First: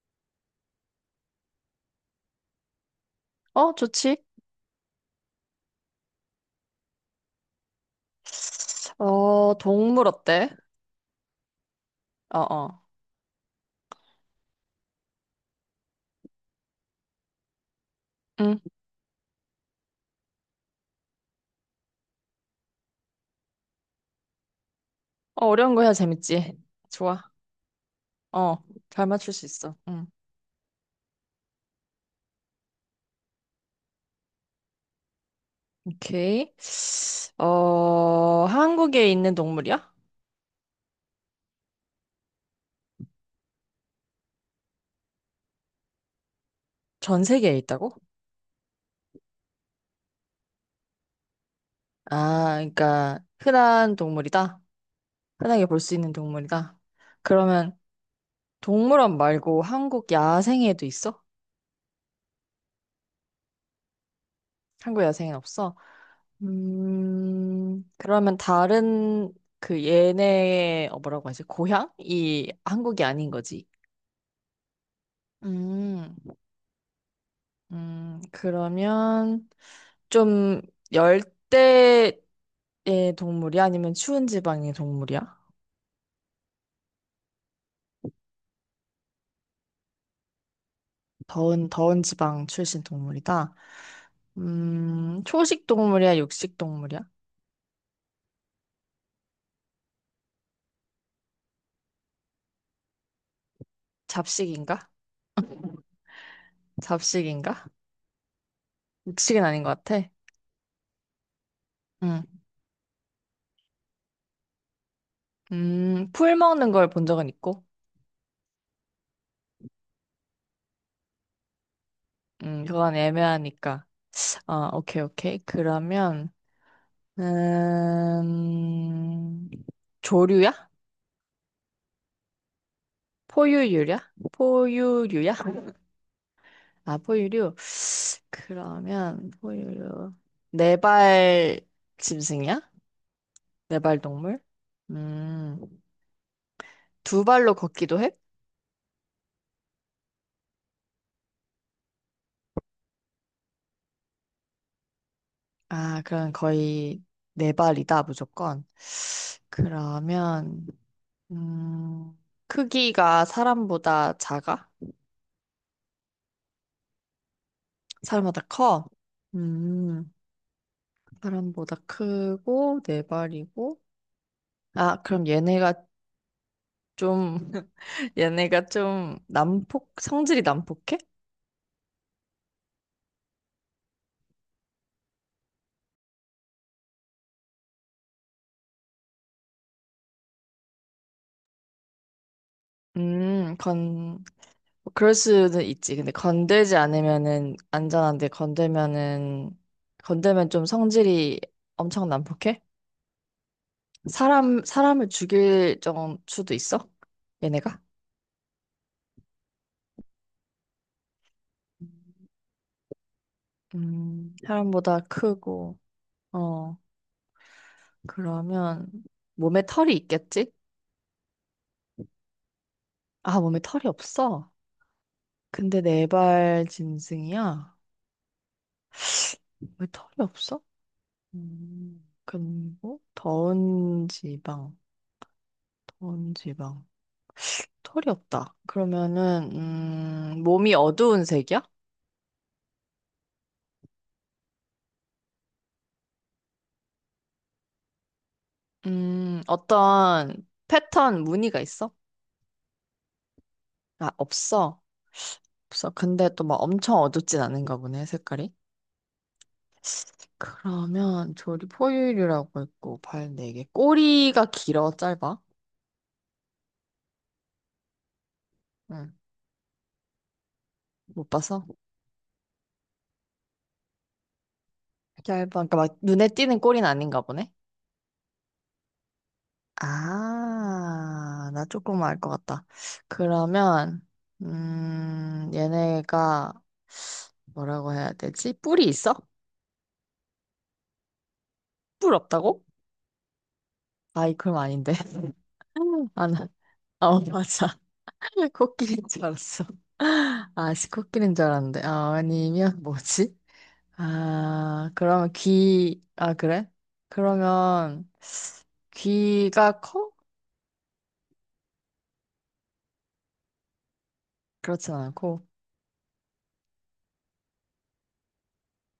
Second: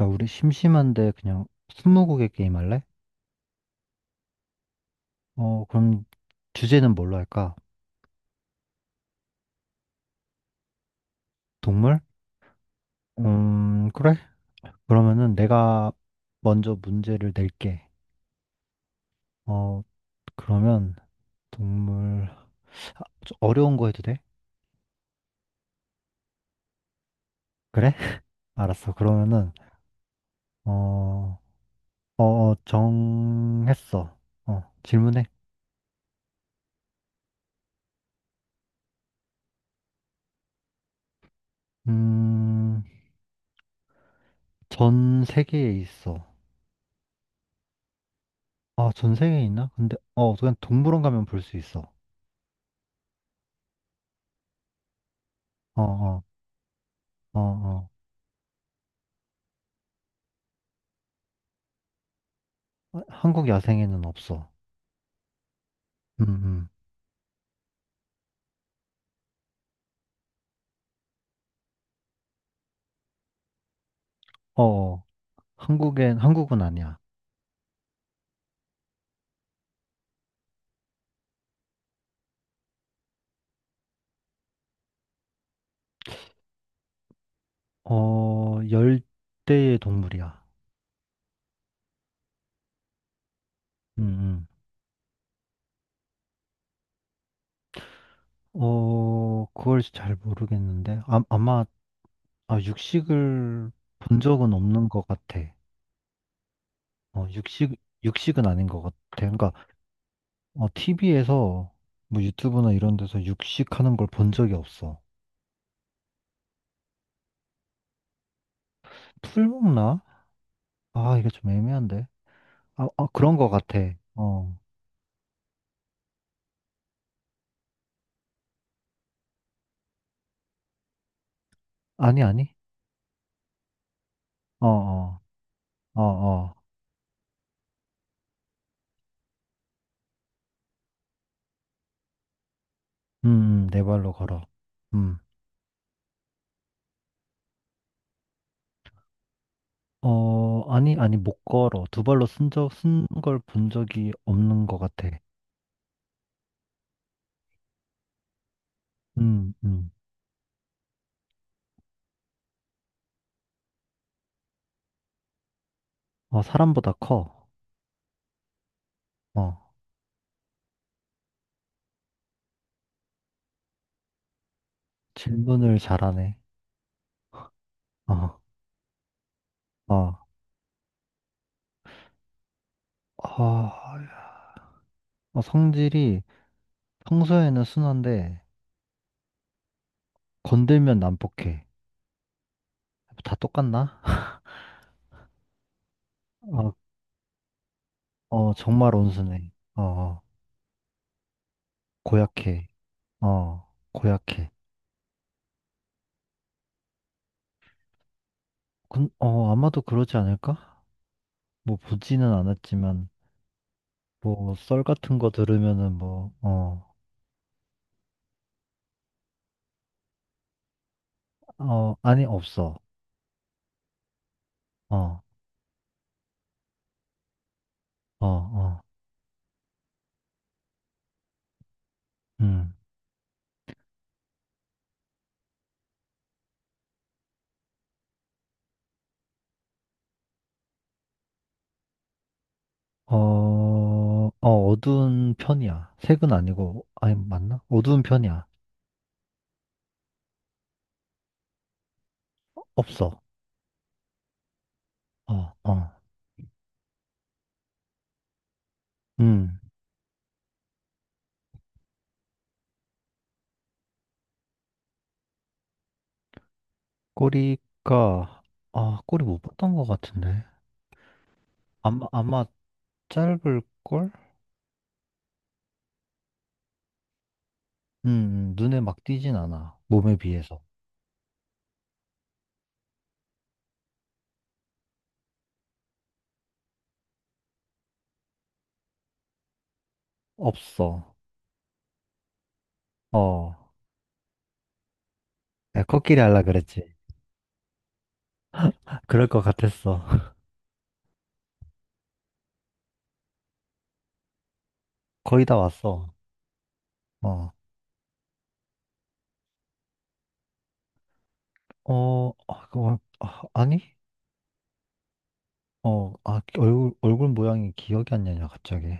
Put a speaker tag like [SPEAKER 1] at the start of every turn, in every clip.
[SPEAKER 1] 야, 우리 심심한데 그냥 스무고개 게임 할래?
[SPEAKER 2] 좋지.
[SPEAKER 1] 그럼 주제는 뭘로 할까?
[SPEAKER 2] 동물 어때?
[SPEAKER 1] 동물?
[SPEAKER 2] 어.
[SPEAKER 1] 그래? 그러면은 내가 먼저 문제를 낼게.
[SPEAKER 2] 응.
[SPEAKER 1] 어, 그러면 동물 좀 어려운 거 해도 돼?
[SPEAKER 2] 어려운 거 해야 재밌지. 좋아.
[SPEAKER 1] 그래?
[SPEAKER 2] 어,
[SPEAKER 1] 알았어.
[SPEAKER 2] 잘 맞출 수
[SPEAKER 1] 그러면은
[SPEAKER 2] 있어. 응.
[SPEAKER 1] 어, 정했어. 질문해.
[SPEAKER 2] 오케이. 한국에 있는 동물이야?
[SPEAKER 1] 음, 전 세계에 있어.
[SPEAKER 2] 전 세계에 있다고?
[SPEAKER 1] 아, 전 세계에 있나? 근데 그냥 동물원 가면 볼 수 있어.
[SPEAKER 2] 아, 그러니까 흔한 동물이다. 흔하게 볼
[SPEAKER 1] 어,
[SPEAKER 2] 수 있는
[SPEAKER 1] 어,
[SPEAKER 2] 동물이다.
[SPEAKER 1] 어,
[SPEAKER 2] 그러면
[SPEAKER 1] 어.
[SPEAKER 2] 동물원 말고 한국 야생에도 있어?
[SPEAKER 1] 아, 한국 야생에는 없어.
[SPEAKER 2] 한국 여생은 없어?
[SPEAKER 1] 음, 음.
[SPEAKER 2] 그러면 다른 그 얘네의 뭐라고 하지? 고향이 한국이 아닌 거지.
[SPEAKER 1] 어, 어.
[SPEAKER 2] 음,
[SPEAKER 1] 한국은 아니야.
[SPEAKER 2] 그러면 좀 열대의 동물이 아니면 추운 지방의 동물이야?
[SPEAKER 1] 열대의 동물이야.
[SPEAKER 2] 더운 지방 출신 동물이다.
[SPEAKER 1] 음,
[SPEAKER 2] 초식 동물이야, 육식 동물이야?
[SPEAKER 1] 그걸 잘 모르겠는데. 아, 육식을 본 적은
[SPEAKER 2] 잡식인가?
[SPEAKER 1] 없는 것 같아. 어,
[SPEAKER 2] 잡식인가?
[SPEAKER 1] 육식, 육식은 아닌 것 같아.
[SPEAKER 2] 육식은
[SPEAKER 1] 그러니까,
[SPEAKER 2] 아닌 것 같아.
[SPEAKER 1] TV에서,
[SPEAKER 2] 음,
[SPEAKER 1] 뭐 유튜브나 이런 데서 육식하는 걸 본 적이 없어.
[SPEAKER 2] 풀 먹는 걸 본 적은 있고.
[SPEAKER 1] 풀 먹나? 아, 이게 좀 애매한데.
[SPEAKER 2] 그건
[SPEAKER 1] 그런 것 같아.
[SPEAKER 2] 애매하니까.
[SPEAKER 1] 어.
[SPEAKER 2] 아, 오케이, 오케이. 그러면, 음, 조류야?
[SPEAKER 1] 아니, 아니.
[SPEAKER 2] 포유류야?
[SPEAKER 1] 어, 어,
[SPEAKER 2] 포유류야?
[SPEAKER 1] 어, 어.
[SPEAKER 2] 아, 포유류. 그러면, 포유류. 네발 짐승이야?
[SPEAKER 1] 네
[SPEAKER 2] 네발
[SPEAKER 1] 발로
[SPEAKER 2] 동물?
[SPEAKER 1] 걸어. 음.
[SPEAKER 2] 음, 두 발로 걷기도 해?
[SPEAKER 1] 어, 아니, 아니, 못 걸어. 두 발로 쓴 적, 쓴 걸 본 적이 없는 것 같아.
[SPEAKER 2] 아, 그럼 거의 네 발이다, 무조건.
[SPEAKER 1] 음, 음.
[SPEAKER 2] 그러면, 음, 크기가 사람보다 작아?
[SPEAKER 1] 사람보다 커.
[SPEAKER 2] 사람보다 커?
[SPEAKER 1] 어,
[SPEAKER 2] 음, 사람보다 크고, 네 발이고. 아, 그럼
[SPEAKER 1] 질문을
[SPEAKER 2] 얘네가
[SPEAKER 1] 잘하네.
[SPEAKER 2] 좀,
[SPEAKER 1] 어,
[SPEAKER 2] 얘네가 좀 난폭,
[SPEAKER 1] 어,
[SPEAKER 2] 성질이 난폭해?
[SPEAKER 1] 어, 성질이 평소에는 순한데, 건들면 난폭해. 다
[SPEAKER 2] 음,
[SPEAKER 1] 똑같나?
[SPEAKER 2] 건, 뭐 그럴 수는 있지. 근데 건들지
[SPEAKER 1] 어,
[SPEAKER 2] 않으면은 안전한데,
[SPEAKER 1] 정말 온순해.
[SPEAKER 2] 건들면은,
[SPEAKER 1] 어, 어,
[SPEAKER 2] 건들면 좀 성질이 엄청 난폭해?
[SPEAKER 1] 고약해. 어, 고약해.
[SPEAKER 2] 사람을 죽일 정 수도 있어? 얘네가?
[SPEAKER 1] 아마도 그러지 않을까? 뭐, 보지는 않았지만, 뭐, 썰
[SPEAKER 2] 사람보다
[SPEAKER 1] 같은 거
[SPEAKER 2] 크고,
[SPEAKER 1] 들으면은 뭐,
[SPEAKER 2] 어.
[SPEAKER 1] 어,
[SPEAKER 2] 그러면 몸에 털이 있겠지?
[SPEAKER 1] 어, 아니, 없어.
[SPEAKER 2] 아, 몸에 털이 없어.
[SPEAKER 1] 어,
[SPEAKER 2] 근데 네 발 짐승이야.
[SPEAKER 1] 어, 어,
[SPEAKER 2] 왜 털이 없어?
[SPEAKER 1] 음.
[SPEAKER 2] 그리고 더운 지방, 더운 지방. 털이 없다. 그러면은 몸이 어두운 색이야?
[SPEAKER 1] 어두운 편이야. 색은 아니고, 아니, 맞나? 어두운 편이야.
[SPEAKER 2] 어떤 패턴 무늬가 있어?
[SPEAKER 1] 없어.
[SPEAKER 2] 아, 없어.
[SPEAKER 1] 어,
[SPEAKER 2] 없어.
[SPEAKER 1] 어,
[SPEAKER 2] 근데 또 막 엄청 어둡진 않은가 보네, 색깔이.
[SPEAKER 1] 음.
[SPEAKER 2] 그러면 조리 포유류라고 있고 발 네 개 꼬리가 길어 짧아?
[SPEAKER 1] 꼬리가, 아,
[SPEAKER 2] 응.
[SPEAKER 1] 꼬리 못 봤던 것 같은데.
[SPEAKER 2] 못 봤어?
[SPEAKER 1] 아마 짧을걸?
[SPEAKER 2] 짧아. 그러니까 막 눈에 띄는 꼬리는 아닌가 보네.
[SPEAKER 1] 눈에 막 띄진 않아. 몸에 비해서.
[SPEAKER 2] 아, 나 조금 알 것 같다. 그러면 얘네가 뭐라고 해야 되지? 뿔이 있어?
[SPEAKER 1] 없어.
[SPEAKER 2] 뿔 없다고?
[SPEAKER 1] 어,
[SPEAKER 2] 아이 그럼 아닌데.
[SPEAKER 1] 야, 코끼리
[SPEAKER 2] 아,
[SPEAKER 1] 할라
[SPEAKER 2] 나,
[SPEAKER 1] 그랬지.
[SPEAKER 2] 어, 맞아. 코끼리인 줄
[SPEAKER 1] 그럴 것
[SPEAKER 2] 알았어.
[SPEAKER 1] 같았어.
[SPEAKER 2] 아, 씨, 코끼리인 줄 알았는데. 아, 아니면 뭐지?
[SPEAKER 1] 거의 다 왔어.
[SPEAKER 2] 아, 그래?
[SPEAKER 1] 어.
[SPEAKER 2] 그러면 귀가 커?
[SPEAKER 1] 아니?
[SPEAKER 2] 그렇진 않고.
[SPEAKER 1] 얼굴 모양이 기억이 안 나냐, 갑자기.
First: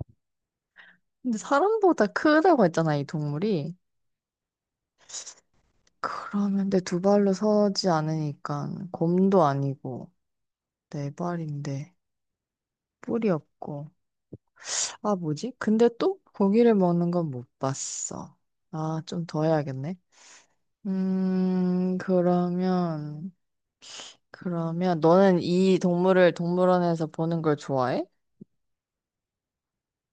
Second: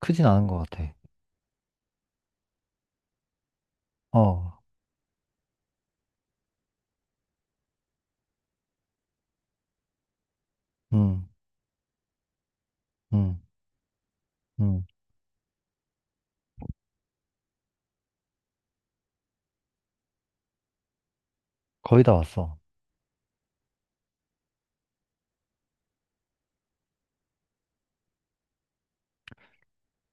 [SPEAKER 1] 크진 않은 것 같아.
[SPEAKER 2] 근데 사람보다 크다고 했잖아, 이 동물이.
[SPEAKER 1] 어,
[SPEAKER 2] 그러면 내 두 발로 서지 않으니까 곰도 아니고 네
[SPEAKER 1] 음,
[SPEAKER 2] 발인데 뿔이
[SPEAKER 1] 음,
[SPEAKER 2] 없고.
[SPEAKER 1] 음.
[SPEAKER 2] 아, 뭐지? 근데 또 고기를 먹는 건 못 봤어. 아, 좀 더 해야겠네. 음,
[SPEAKER 1] 거의 다 왔어.
[SPEAKER 2] 그러면, 그러면 너는 이 동물을 동물원에서 보는 걸 좋아해?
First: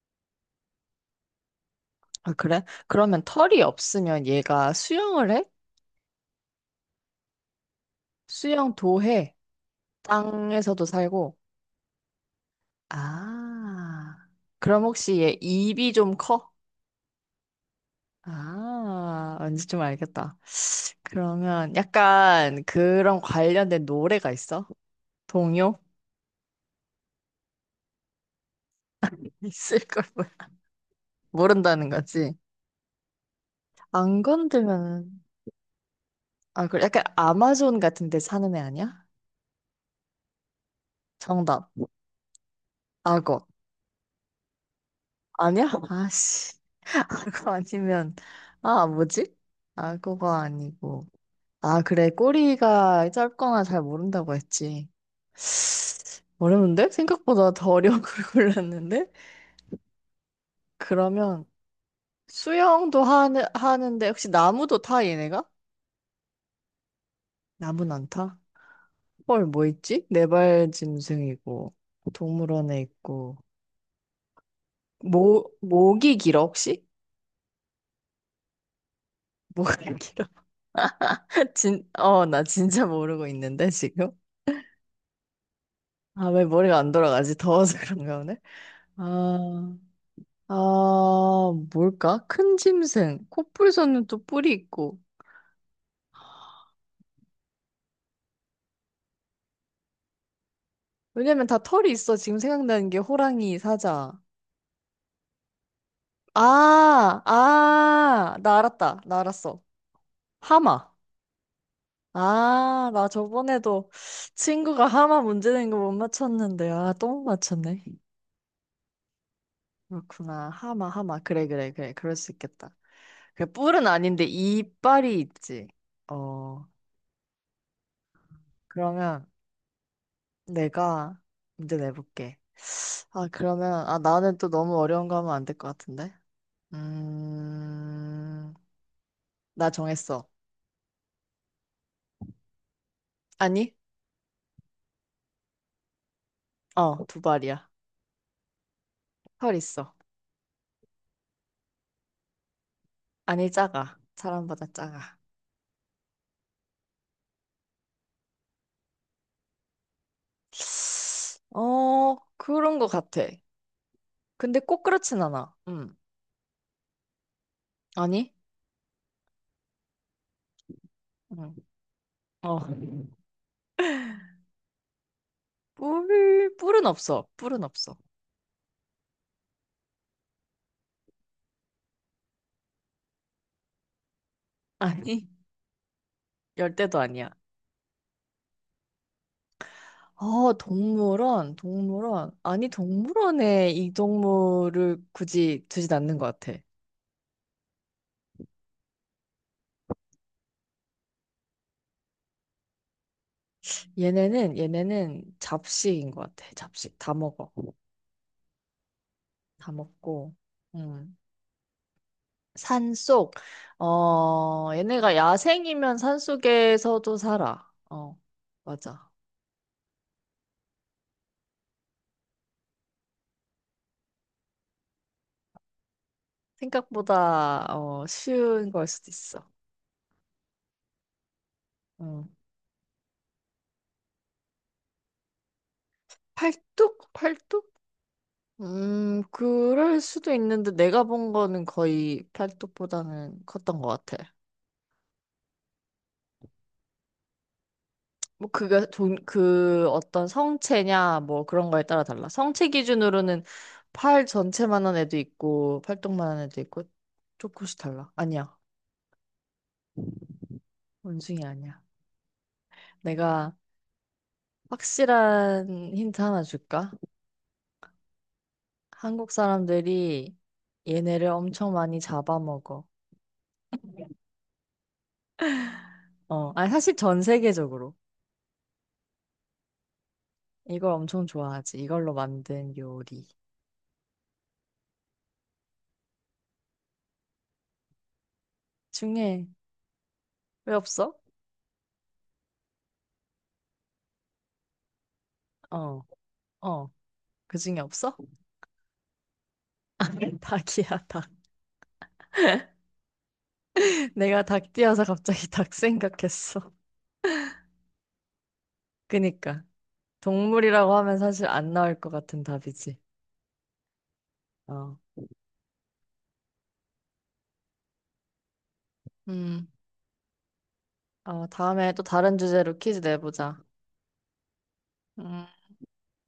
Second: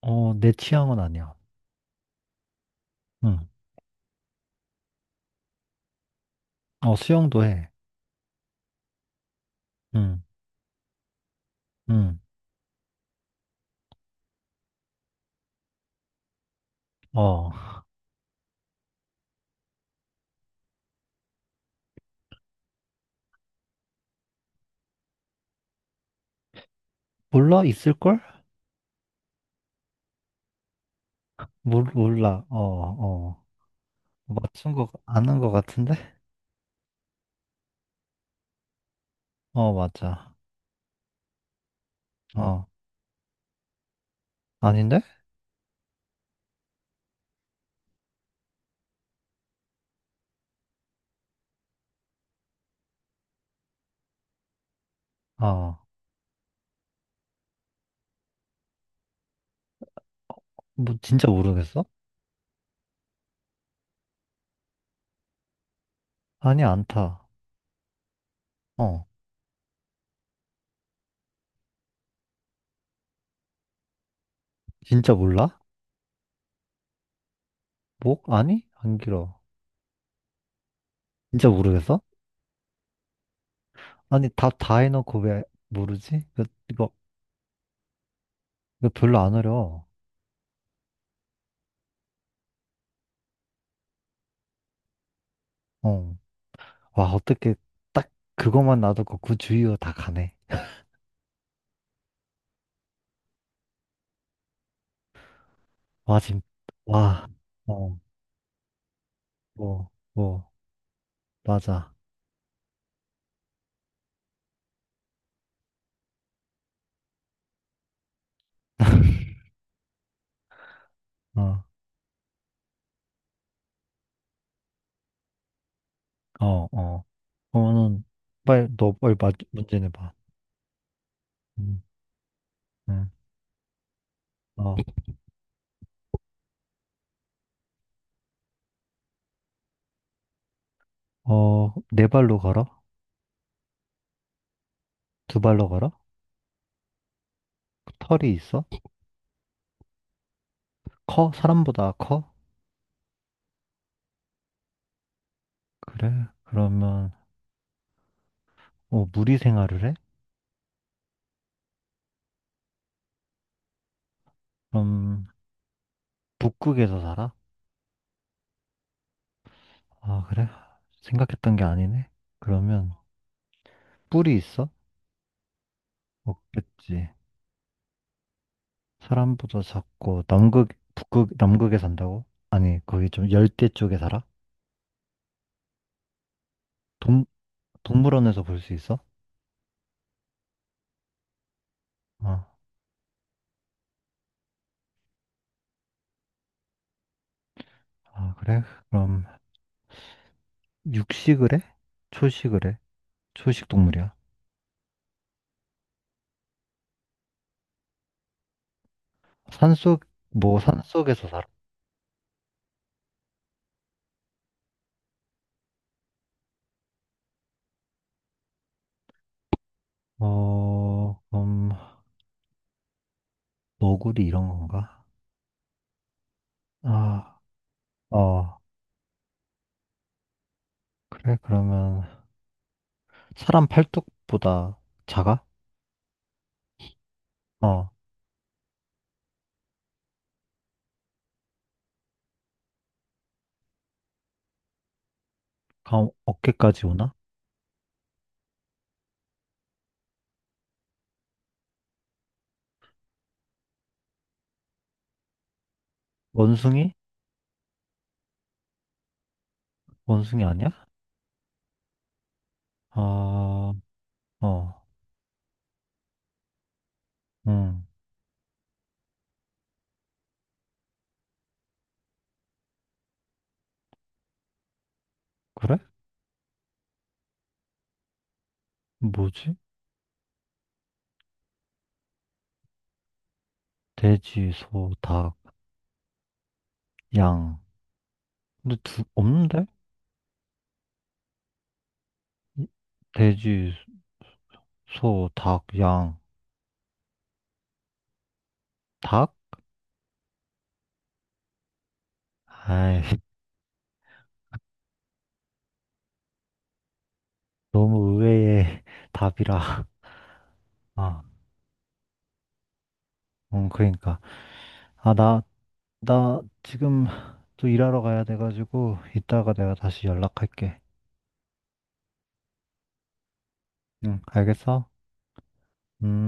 [SPEAKER 1] 내 취향은 아니야.
[SPEAKER 2] 아, 그래? 그러면
[SPEAKER 1] 음.
[SPEAKER 2] 털이 없으면 얘가 수영을 해?
[SPEAKER 1] 수영도 해.
[SPEAKER 2] 수영도 해.
[SPEAKER 1] 음,
[SPEAKER 2] 땅에서도 살고.
[SPEAKER 1] 음.
[SPEAKER 2] 아, 그럼 혹시 얘 입이 좀 커?
[SPEAKER 1] 어,
[SPEAKER 2] 아, 왠지 좀 알겠다. 그러면 약간 그런 관련된 노래가 있어? 동요?
[SPEAKER 1] 몰라? 있을걸?
[SPEAKER 2] 있을 걸 몰- 모른다는 거지.
[SPEAKER 1] 몰라. 어, 어.
[SPEAKER 2] 안
[SPEAKER 1] 맞춘 거,
[SPEAKER 2] 건들면,
[SPEAKER 1] 아는 거 같은데?
[SPEAKER 2] 아, 그래. 약간 아마존 같은 데 사는 애 아니야?
[SPEAKER 1] 어, 맞아.
[SPEAKER 2] 정답.
[SPEAKER 1] 어,
[SPEAKER 2] 악어.
[SPEAKER 1] 아닌데?
[SPEAKER 2] 아니야? 아씨. 아, 그거 아니면, 아, 뭐지? 아, 그거 아니고. 아, 그래. 꼬리가 짧거나 잘 모른다고 했지.
[SPEAKER 1] 어,
[SPEAKER 2] 어려운데? 생각보다 더 어려운 걸 골랐는데?
[SPEAKER 1] 뭐, 진짜
[SPEAKER 2] 그러면
[SPEAKER 1] 모르겠어?
[SPEAKER 2] 하는데, 혹시 나무도 타, 얘네가?
[SPEAKER 1] 아니, 안 타.
[SPEAKER 2] 나무는 안 타?
[SPEAKER 1] 어,
[SPEAKER 2] 헐, 뭐 있지? 네발짐승이고, 동물원에 있고,
[SPEAKER 1] 진짜 몰라?
[SPEAKER 2] 목이 길어, 혹시?
[SPEAKER 1] 목? 아니? 안 길어.
[SPEAKER 2] 목이 길어?
[SPEAKER 1] 진짜 모르겠어?
[SPEAKER 2] 나 진짜 모르고 있는데, 지금?
[SPEAKER 1] 아니, 답 다 해놓고 왜 모르지?
[SPEAKER 2] 아, 왜 머리가 안 돌아가지? 더워서 그런가 오늘?
[SPEAKER 1] 이거 별로 안
[SPEAKER 2] 아,
[SPEAKER 1] 어려워.
[SPEAKER 2] 아, 뭘까? 큰 짐승. 코뿔소는 또 뿔이 있고.
[SPEAKER 1] 어. 와, 어떻게 딱 그것만 놔두고 그 주위로 다 가네.
[SPEAKER 2] 왜냐면 다 털이 있어. 지금 생각나는 게 호랑이, 사자.
[SPEAKER 1] 와, 지금,
[SPEAKER 2] 아,
[SPEAKER 1] 와, 어,
[SPEAKER 2] 나 알았다. 나 알았어.
[SPEAKER 1] 뭐,
[SPEAKER 2] 하마.
[SPEAKER 1] 맞아.
[SPEAKER 2] 아, 나 저번에도 친구가 하마 문제 낸 거 못 맞췄는데, 아, 또 못 맞췄네. 그렇구나. 하마, 하마. 그래,
[SPEAKER 1] 어,
[SPEAKER 2] 그래, 그래. 그럴 수 있겠다. 그 뿔은 아닌데 이빨이 있지. 어,
[SPEAKER 1] 어, 어. 그러면은, 빨리, 너 빨리
[SPEAKER 2] 그러면.
[SPEAKER 1] 맞, 문제 내봐.
[SPEAKER 2] 내가 문제
[SPEAKER 1] 응,
[SPEAKER 2] 내볼게.
[SPEAKER 1] 응.
[SPEAKER 2] 아, 나는 또
[SPEAKER 1] 어,
[SPEAKER 2] 너무 어려운 거 하면 안 될 것 같은데? 음, 나 정했어.
[SPEAKER 1] 네 발로 걸어?
[SPEAKER 2] 아니?
[SPEAKER 1] 두 발로 걸어?
[SPEAKER 2] 어, 두 발이야.
[SPEAKER 1] 털이 있어?
[SPEAKER 2] 털 있어.
[SPEAKER 1] 커? 사람보다 커?
[SPEAKER 2] 아니, 작아. 사람보다 작아.
[SPEAKER 1] 그래? 그러면, 무리 생활을 해?
[SPEAKER 2] 어, 그런 거 같아. 근데 꼭 그렇진
[SPEAKER 1] 그럼,
[SPEAKER 2] 않아.
[SPEAKER 1] 북극에서 살아?
[SPEAKER 2] 아니?
[SPEAKER 1] 아, 그래?
[SPEAKER 2] 음,
[SPEAKER 1] 생각했던 게 아니네?
[SPEAKER 2] 어,
[SPEAKER 1] 그러면 뿔이 있어?
[SPEAKER 2] 뿔은
[SPEAKER 1] 없겠지.
[SPEAKER 2] 없어.
[SPEAKER 1] 사람보다 작고 북극, 남극에 산다고? 아니, 거기 좀 열대 쪽에 살아?
[SPEAKER 2] 아니, 열대도
[SPEAKER 1] 동,
[SPEAKER 2] 아니야.
[SPEAKER 1] 동물원에서 볼 수 있어?
[SPEAKER 2] 동물원.
[SPEAKER 1] 아,
[SPEAKER 2] 아니, 동물원에 이 동물을 굳이 두진 않는 것 같아.
[SPEAKER 1] 아, 그래? 그럼 육식을 해? 초식을 해? 초식 동물이야.
[SPEAKER 2] 얘네는 잡식인 것 같아. 잡식. 다 먹어. 다 먹고. 음.
[SPEAKER 1] 산속에서 살아?
[SPEAKER 2] 산속. 어, 얘네가 야생이면 산속에서도 살아. 어, 맞아.
[SPEAKER 1] 어, 그럼 너구리 이런 건가? 아,
[SPEAKER 2] 생각보다, 어,
[SPEAKER 1] 어,
[SPEAKER 2] 쉬운 걸 수도 있어.
[SPEAKER 1] 그래? 그러면
[SPEAKER 2] 음.
[SPEAKER 1] 사람 팔뚝보다 작아?
[SPEAKER 2] 팔뚝?
[SPEAKER 1] 어.
[SPEAKER 2] 그럴 수도 있는데 내가 본 거는 거의 팔뚝보다는 컸던 것 같아.
[SPEAKER 1] 아, 어깨까지 오나?
[SPEAKER 2] 뭐 그게 돈, 그 어떤 성체냐 뭐 그런 거에 따라 달라. 성체 기준으로는 팔 전체만한 애도 있고 팔뚝만한 애도 있고
[SPEAKER 1] 원숭이?
[SPEAKER 2] 조금씩 달라. 아니야.
[SPEAKER 1] 원숭이 아니야?
[SPEAKER 2] 원숭이 아니야. 내가
[SPEAKER 1] 아, 어,
[SPEAKER 2] 확실한 힌트 하나 줄까?
[SPEAKER 1] 응,
[SPEAKER 2] 한국 사람들이 얘네를 엄청 많이 잡아먹어.
[SPEAKER 1] 그래?
[SPEAKER 2] 어, 아니 사실 전 세계적으로.
[SPEAKER 1] 뭐지?
[SPEAKER 2] 이걸 엄청 좋아하지. 이걸로 만든 요리
[SPEAKER 1] 돼지, 소, 닭, 양. 근데
[SPEAKER 2] 중에
[SPEAKER 1] 없는데?
[SPEAKER 2] 왜 없어?
[SPEAKER 1] 이- 돼지, 소, 닭,
[SPEAKER 2] 어,
[SPEAKER 1] 양.
[SPEAKER 2] 어, 그 중에 없어?
[SPEAKER 1] 닭?
[SPEAKER 2] 닭이야, 닭.
[SPEAKER 1] 아이,
[SPEAKER 2] 내가 닭 뛰어서 갑자기 닭 생각했어.
[SPEAKER 1] 너무 의외의
[SPEAKER 2] 그니까
[SPEAKER 1] 답이라.
[SPEAKER 2] 동물이라고 하면
[SPEAKER 1] 아,
[SPEAKER 2] 사실 안 나올 것 같은 답이지.
[SPEAKER 1] 응, 그러니까.
[SPEAKER 2] 어,
[SPEAKER 1] 아, 나, 나 지금 또 일하러 가야 돼가지고, 이따가
[SPEAKER 2] 음,
[SPEAKER 1] 내가 다시 연락할게.
[SPEAKER 2] 다음에 또 다른 주제로 퀴즈 내보자.
[SPEAKER 1] 응, 알겠어?
[SPEAKER 2] 음.
[SPEAKER 1] 음.